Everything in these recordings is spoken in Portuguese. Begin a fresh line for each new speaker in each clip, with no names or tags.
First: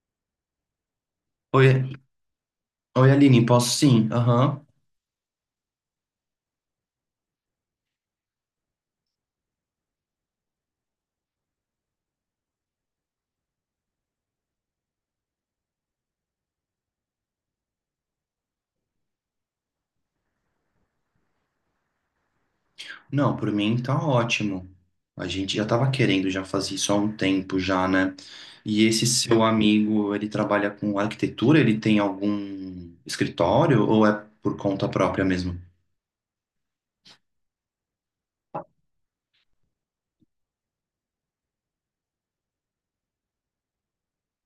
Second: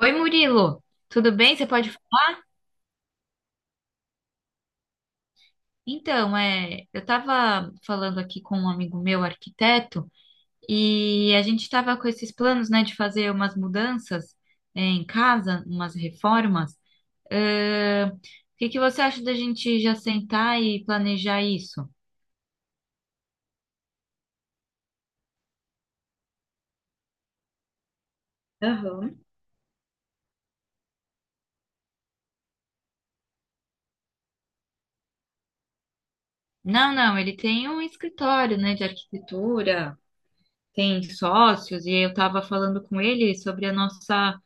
Oi, Murilo, tudo bem? Você pode.
Oi, oi, Aline, posso sim? Aham.
Então, eu estava falando aqui com um amigo meu, arquiteto, e a gente estava com esses planos, né, de fazer umas mudanças, em casa, umas reformas. O que que você acha da gente já sentar e planejar isso?
Não, por mim tá ótimo. A gente já tava querendo já fazer isso há um tempo já, né? E esse
Aham.
seu amigo, ele trabalha com arquitetura? Ele tem algum escritório ou é por conta própria mesmo?
Não, ele tem um escritório, né, de arquitetura, tem sócios, e eu estava falando com ele sobre a nossa.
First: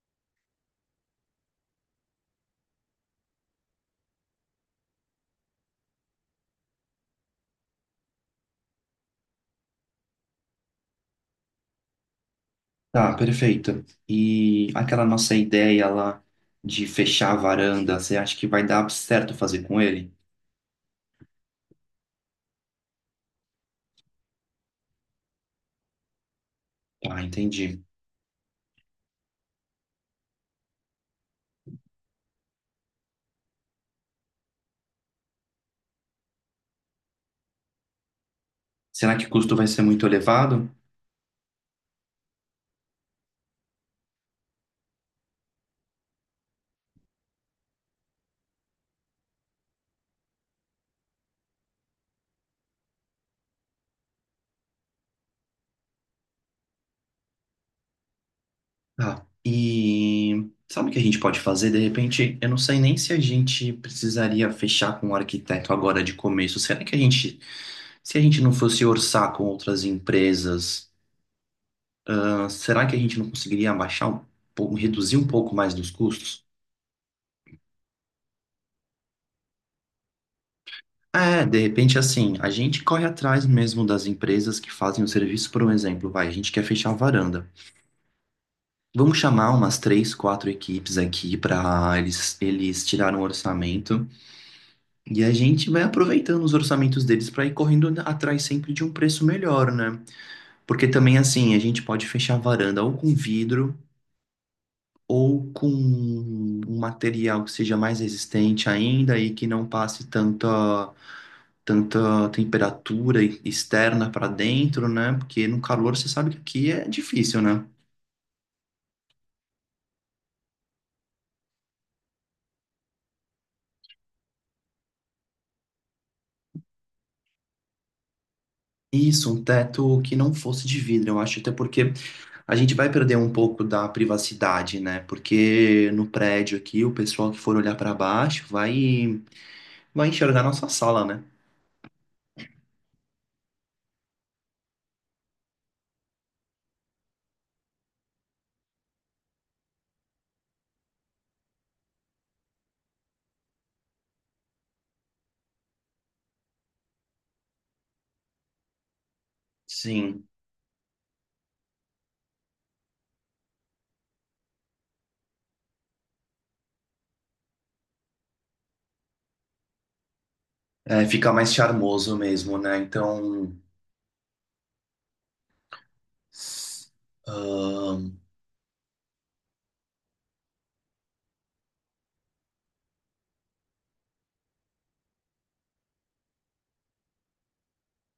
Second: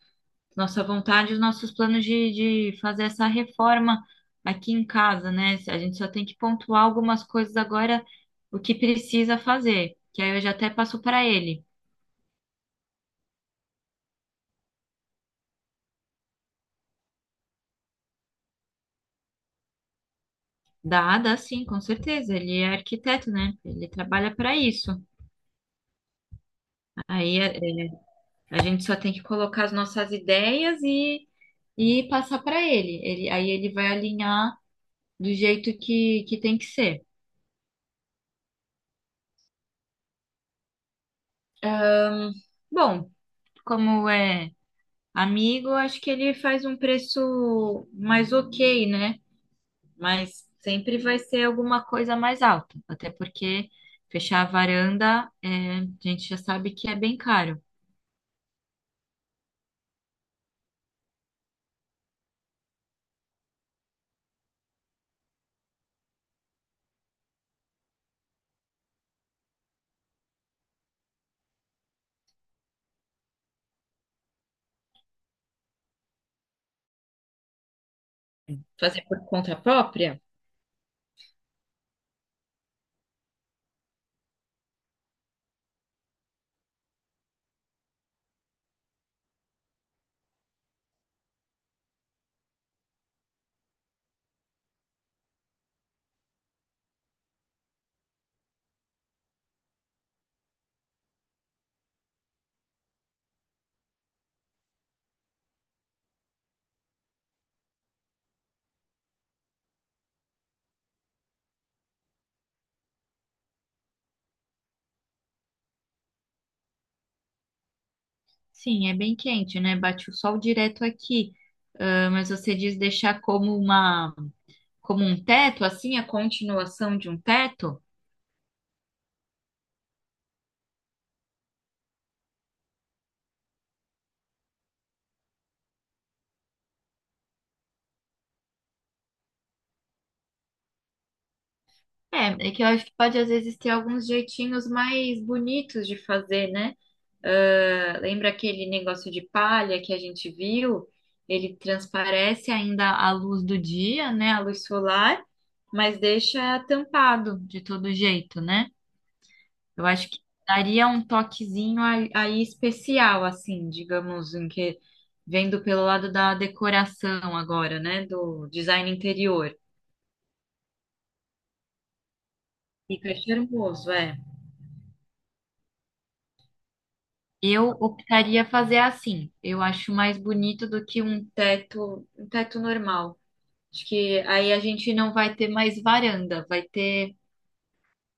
nossa vontade, os nossos planos de fazer essa reforma aqui em casa, né? A gente só tem que pontuar algumas coisas agora, o que precisa fazer, que aí eu já até passo para ele.
Tá, perfeito. E aquela nossa ideia lá de fechar a varanda, você acha que vai dar certo fazer com ele?
Dá sim, com certeza. Ele é arquiteto, né? Ele trabalha para isso.
Ah,
Aí
entendi.
a gente só tem que colocar as nossas ideias e passar para ele. Aí ele vai alinhar do jeito que tem que ser.
Será que o custo vai ser muito elevado?
Bom, como é. amigo, acho que ele faz um preço mais ok, né? Mas sempre vai ser alguma coisa mais alta, até porque fechar a varanda, a gente já sabe que é bem caro.
Tá. E sabe o que a gente pode fazer? De repente, eu não sei nem se a gente precisaria fechar com o arquiteto agora de começo. Será que a gente, se a gente não fosse orçar com outras empresas, ah, será que a gente não conseguiria abaixar um pouco, reduzir um pouco mais dos custos?
Fazer por conta própria?
É, de repente, assim, a gente corre atrás mesmo das empresas que fazem o serviço, por um exemplo, vai, a gente quer fechar a varanda. Vamos chamar umas três, quatro equipes aqui para eles, eles tirarem um orçamento. E a gente vai aproveitando os orçamentos deles para ir correndo atrás sempre de um preço melhor, né? Porque também, assim, a gente pode fechar a varanda ou com vidro ou com um material que seja mais resistente ainda e que não passe tanta, tanta temperatura externa para dentro, né? Porque no calor você sabe que aqui é difícil, né?
Sim, é bem quente, né? Bate o sol direto aqui. Ah, mas você diz deixar como como um teto, assim, a continuação de um teto?
Isso, um teto que não fosse de vidro, eu acho, até porque a gente vai perder um pouco da privacidade, né? Porque no prédio aqui, o pessoal que for olhar para baixo vai, vai enxergar nossa sala, né?
É que eu acho que pode às vezes ter alguns jeitinhos mais bonitos de fazer, né? Ah, lembra aquele negócio de palha que a gente viu? Ele transparece ainda a luz do dia, né? A luz solar, mas deixa tampado de todo jeito, né? Eu acho que
Sim,
daria um toquezinho aí especial, assim, digamos, em que vendo pelo lado da decoração agora, né? Do design interior.
é, fica mais charmoso mesmo, né?
Fica
Então,
charmoso, é. Eu
ahn,
optaria fazer assim. Eu acho mais bonito do que um teto normal. Acho que aí a gente não vai ter mais varanda, vai ter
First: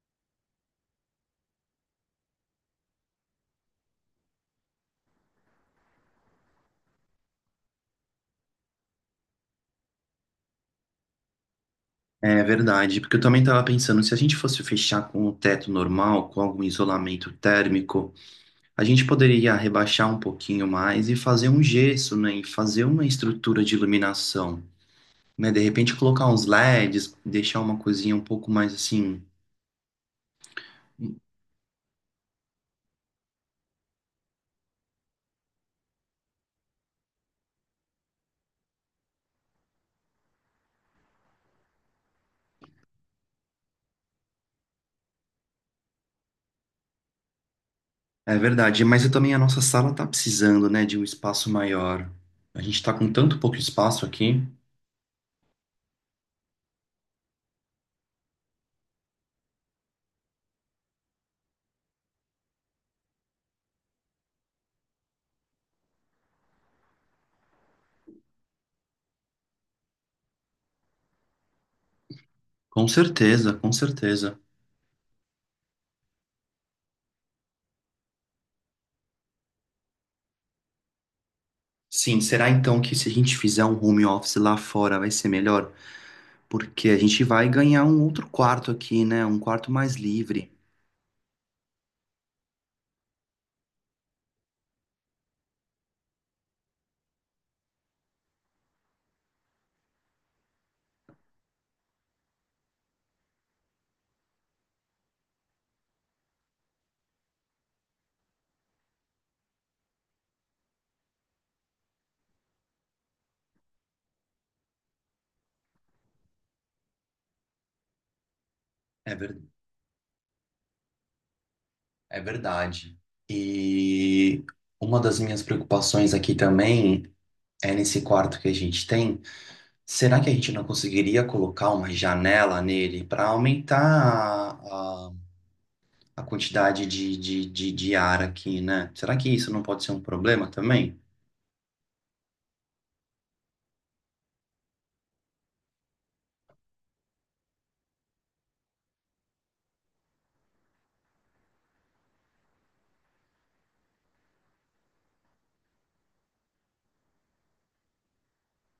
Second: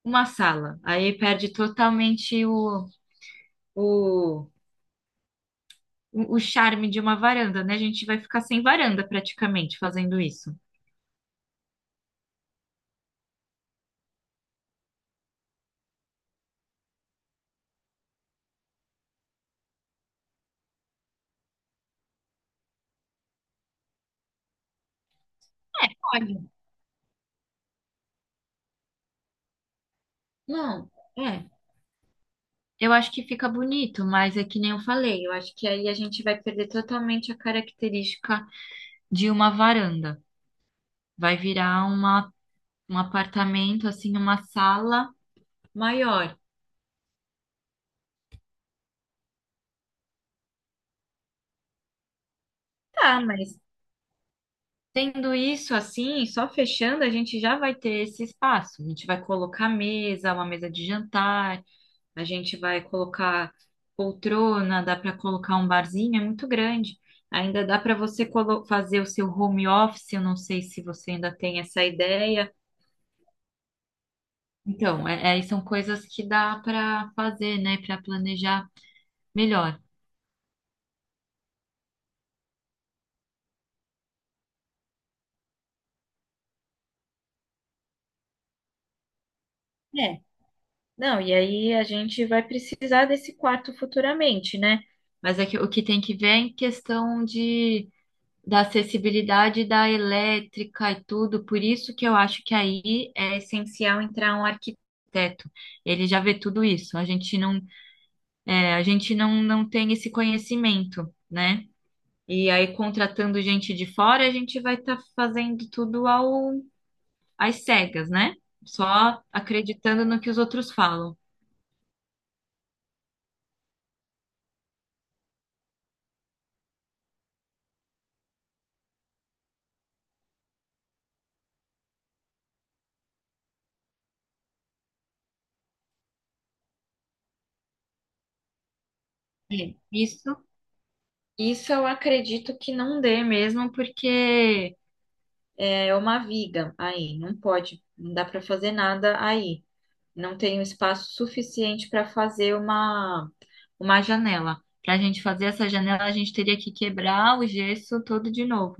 uma sala. Aí perde totalmente o, o charme de uma varanda, né? A gente vai ficar sem varanda praticamente fazendo isso.
é verdade. Porque eu também estava pensando, se a gente fosse fechar com o teto normal, com algum isolamento térmico, a gente poderia rebaixar um pouquinho mais e fazer um gesso, né? E fazer uma estrutura de iluminação. Né? De repente colocar
Olha,
uns LEDs, deixar uma coisinha um pouco mais assim.
não, é. Eu acho que fica bonito, mas é que nem eu falei, eu acho que aí a gente vai perder totalmente a característica de uma varanda. Vai virar um apartamento, assim, uma sala maior.
É verdade, mas eu também a nossa sala tá precisando, né, de um espaço maior. A gente tá com
Tá,
tanto pouco
mas
espaço aqui.
tendo isso assim, só fechando, a gente já vai ter esse espaço. A gente vai colocar mesa, uma mesa de jantar, a gente vai colocar poltrona, dá para colocar um barzinho, é muito grande. Ainda dá para você fazer o seu home office, eu não sei se você ainda tem essa ideia.
Com certeza, com certeza.
Então, são coisas que dá para fazer, né, para planejar melhor.
Sim, será então que se a gente fizer um home office lá fora vai ser melhor? Porque a gente vai ganhar um outro quarto aqui, né? Um quarto mais
É.
livre.
Não, e aí a gente vai precisar desse quarto futuramente, né? Mas é que, o que tem que ver é em questão de da acessibilidade da elétrica e tudo, por isso que eu acho que aí é essencial entrar um arquiteto. Ele já vê tudo isso. A gente não tem esse conhecimento, né? E aí, contratando gente de fora, a gente vai estar fazendo tudo às cegas, né?
É
Só
ver-
acreditando no que os outros falam.
É verdade. E uma das minhas preocupações aqui também é nesse quarto que a gente tem. Será que a gente não conseguiria colocar uma janela nele para aumentar a, a, a quantidade de ar aqui, né? Será que isso não
É,
pode ser um problema
Isso,
também?
isso eu acredito que não dê mesmo, porque é uma viga aí, não pode, não dá para fazer nada aí. Não tenho espaço suficiente para fazer uma janela. Para a gente fazer essa janela, a gente teria que quebrar o gesso todo de novo.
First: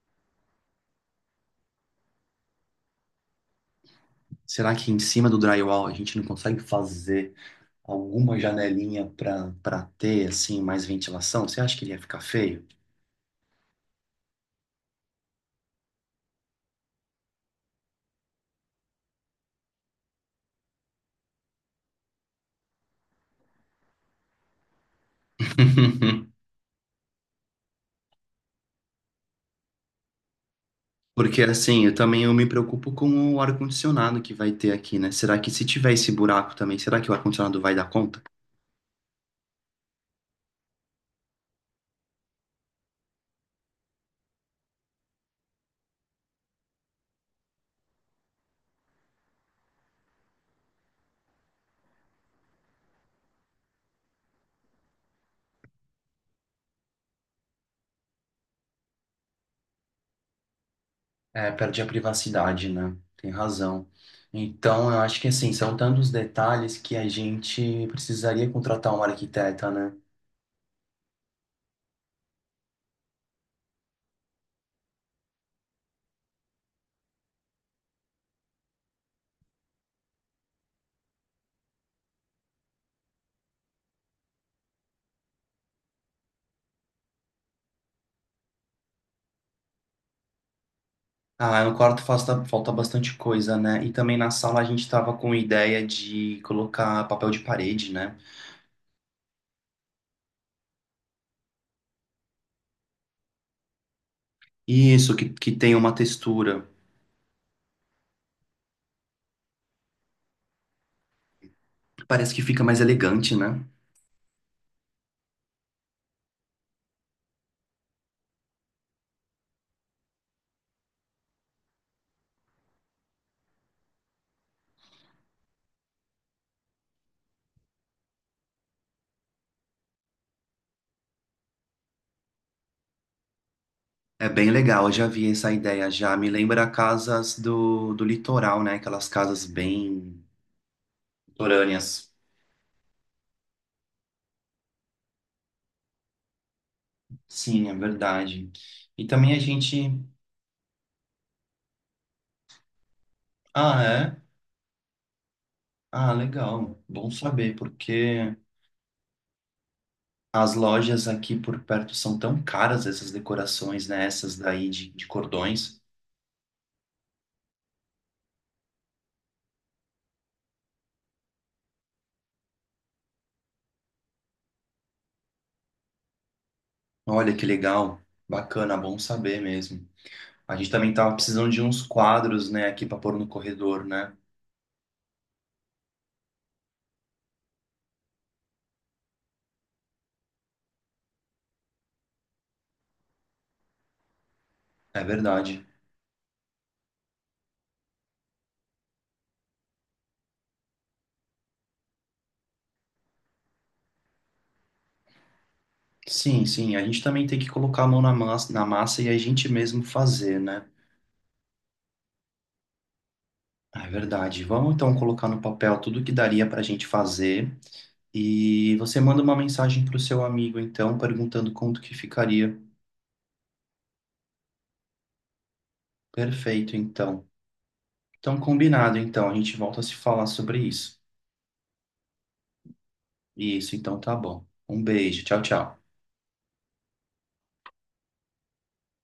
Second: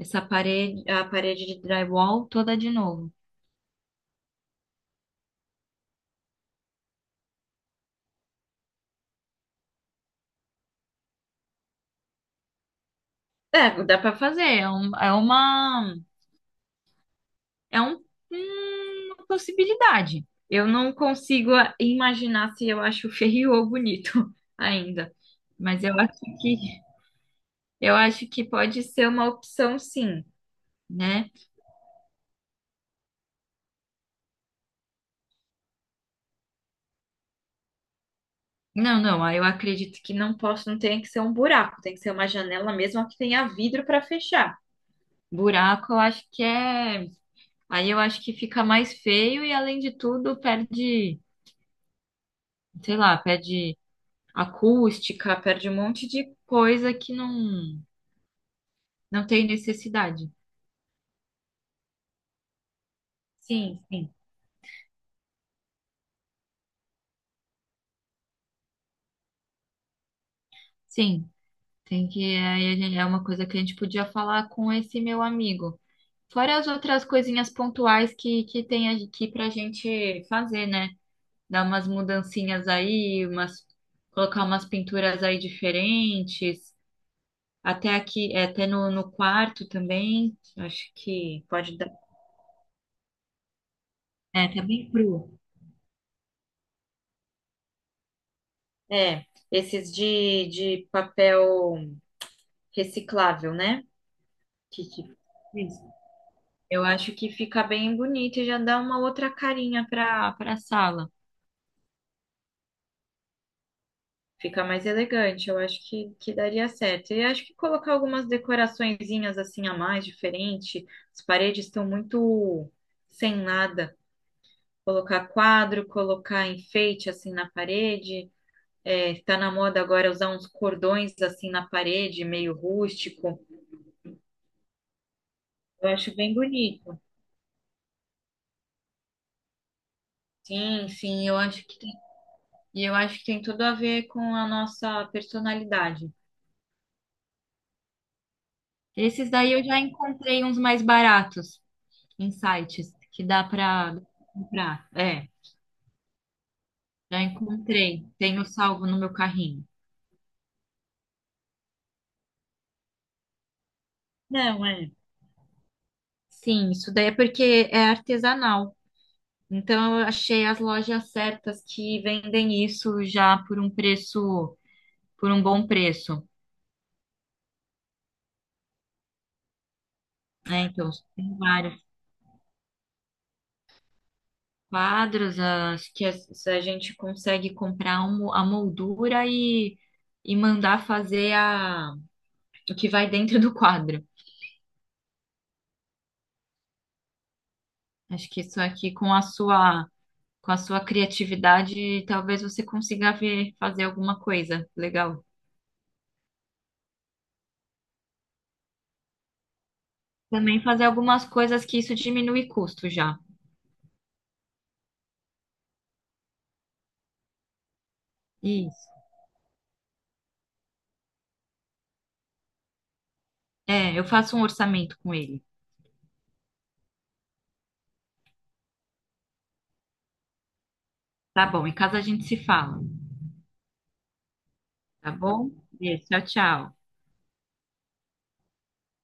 Essa parede, a parede de drywall toda de novo.
Será que em cima do drywall a gente não consegue fazer alguma janelinha para ter assim mais ventilação? Você acha que ele ia ficar feio?
É, dá para fazer, é um, uma possibilidade. Eu não consigo imaginar se eu acho feio ou bonito ainda, mas eu acho que pode ser uma opção, sim, né?
Porque assim, eu também eu me preocupo com o ar-condicionado que vai ter aqui, né? Será que se tiver esse buraco também, será que o ar-condicionado vai dar conta?
Não, não, aí eu acredito que não posso, não tem que ser um buraco, tem que ser uma janela mesmo que tenha vidro para fechar. Buraco, eu acho que é. Aí eu acho que fica mais feio e, além de tudo, perde, sei lá, perde acústica, perde um monte de coisa que não, não tem necessidade.
É, perde a privacidade, né? Tem
Sim,
razão.
sim.
Então, eu acho que assim, são tantos detalhes que a gente precisaria contratar um arquiteta, né?
Sim, tem que. É uma coisa que a gente podia falar com esse meu amigo. Fora as outras coisinhas pontuais que tem aqui pra gente fazer, né? Dar umas mudancinhas aí, umas, colocar umas pinturas aí diferentes, até aqui, até no quarto também, acho que
Ah, no
pode dar.
quarto falta bastante coisa, né? E também na
É,
sala
tá
a gente
bem
tava
cru.
com ideia de colocar papel de parede, né?
É, esses de papel reciclável, né? Que, que-
Isso, que tem
isso.
uma textura.
Eu acho que fica bem bonito e já dá uma outra carinha para a sala.
Parece que fica mais elegante, né?
Fica mais elegante, eu acho que daria certo. E acho que colocar algumas decoraçõezinhas assim a mais, diferente. As paredes estão muito sem nada. Colocar quadro, colocar enfeite assim na parede. É, tá na moda agora usar uns cordões assim na parede, meio rústico.
É bem legal, eu já vi essa ideia
Eu acho
já. Me
bem
lembra
bonito.
casas do litoral, né? Aquelas casas bem
Sim, sim, eu acho que tem,
litorâneas.
e eu acho que tem tudo a ver com a nossa personalidade.
Sim, é verdade. E
Esses
também a
daí eu já
gente.
encontrei uns mais baratos em sites que dá
Ah,
para
é?
comprar. É,
Ah, legal. Bom
já
saber,
encontrei.
porque
Tenho salvo no meu carrinho.
as lojas aqui por perto são tão caras essas decorações, né? Essas
Não,
daí de,
é.
de cordões.
Sim, isso daí é porque é artesanal. Então eu achei as lojas certas que vendem isso já por um bom preço,
Olha que legal. Bacana, bom saber mesmo. A
né?
gente
Então
também tava
tem
precisando de uns
vários
quadros, né, aqui para pôr no corredor, né?
quadros, se a gente consegue comprar a moldura e mandar fazer o que vai dentro do quadro.
É verdade.
Acho que isso aqui com a sua Com a sua criatividade, talvez você consiga ver, fazer alguma coisa legal.
Sim, sim. A gente também tem que colocar a mão na massa e a gente mesmo fazer,
Também
né?
fazer algumas coisas que isso diminui custo já.
É verdade. Vamos então colocar no papel tudo que daria para a gente fazer. E você
Isso.
manda uma mensagem para o seu amigo, então, perguntando quanto que ficaria.
É, eu faço um orçamento com ele.
Perfeito, então. Então, combinado, então. A gente volta a se falar sobre isso.
Tá bom, em casa a gente se fala.
Isso, então tá bom. Um
Tá
beijo. Tchau,
bom?
tchau.
Beijo, tchau, tchau.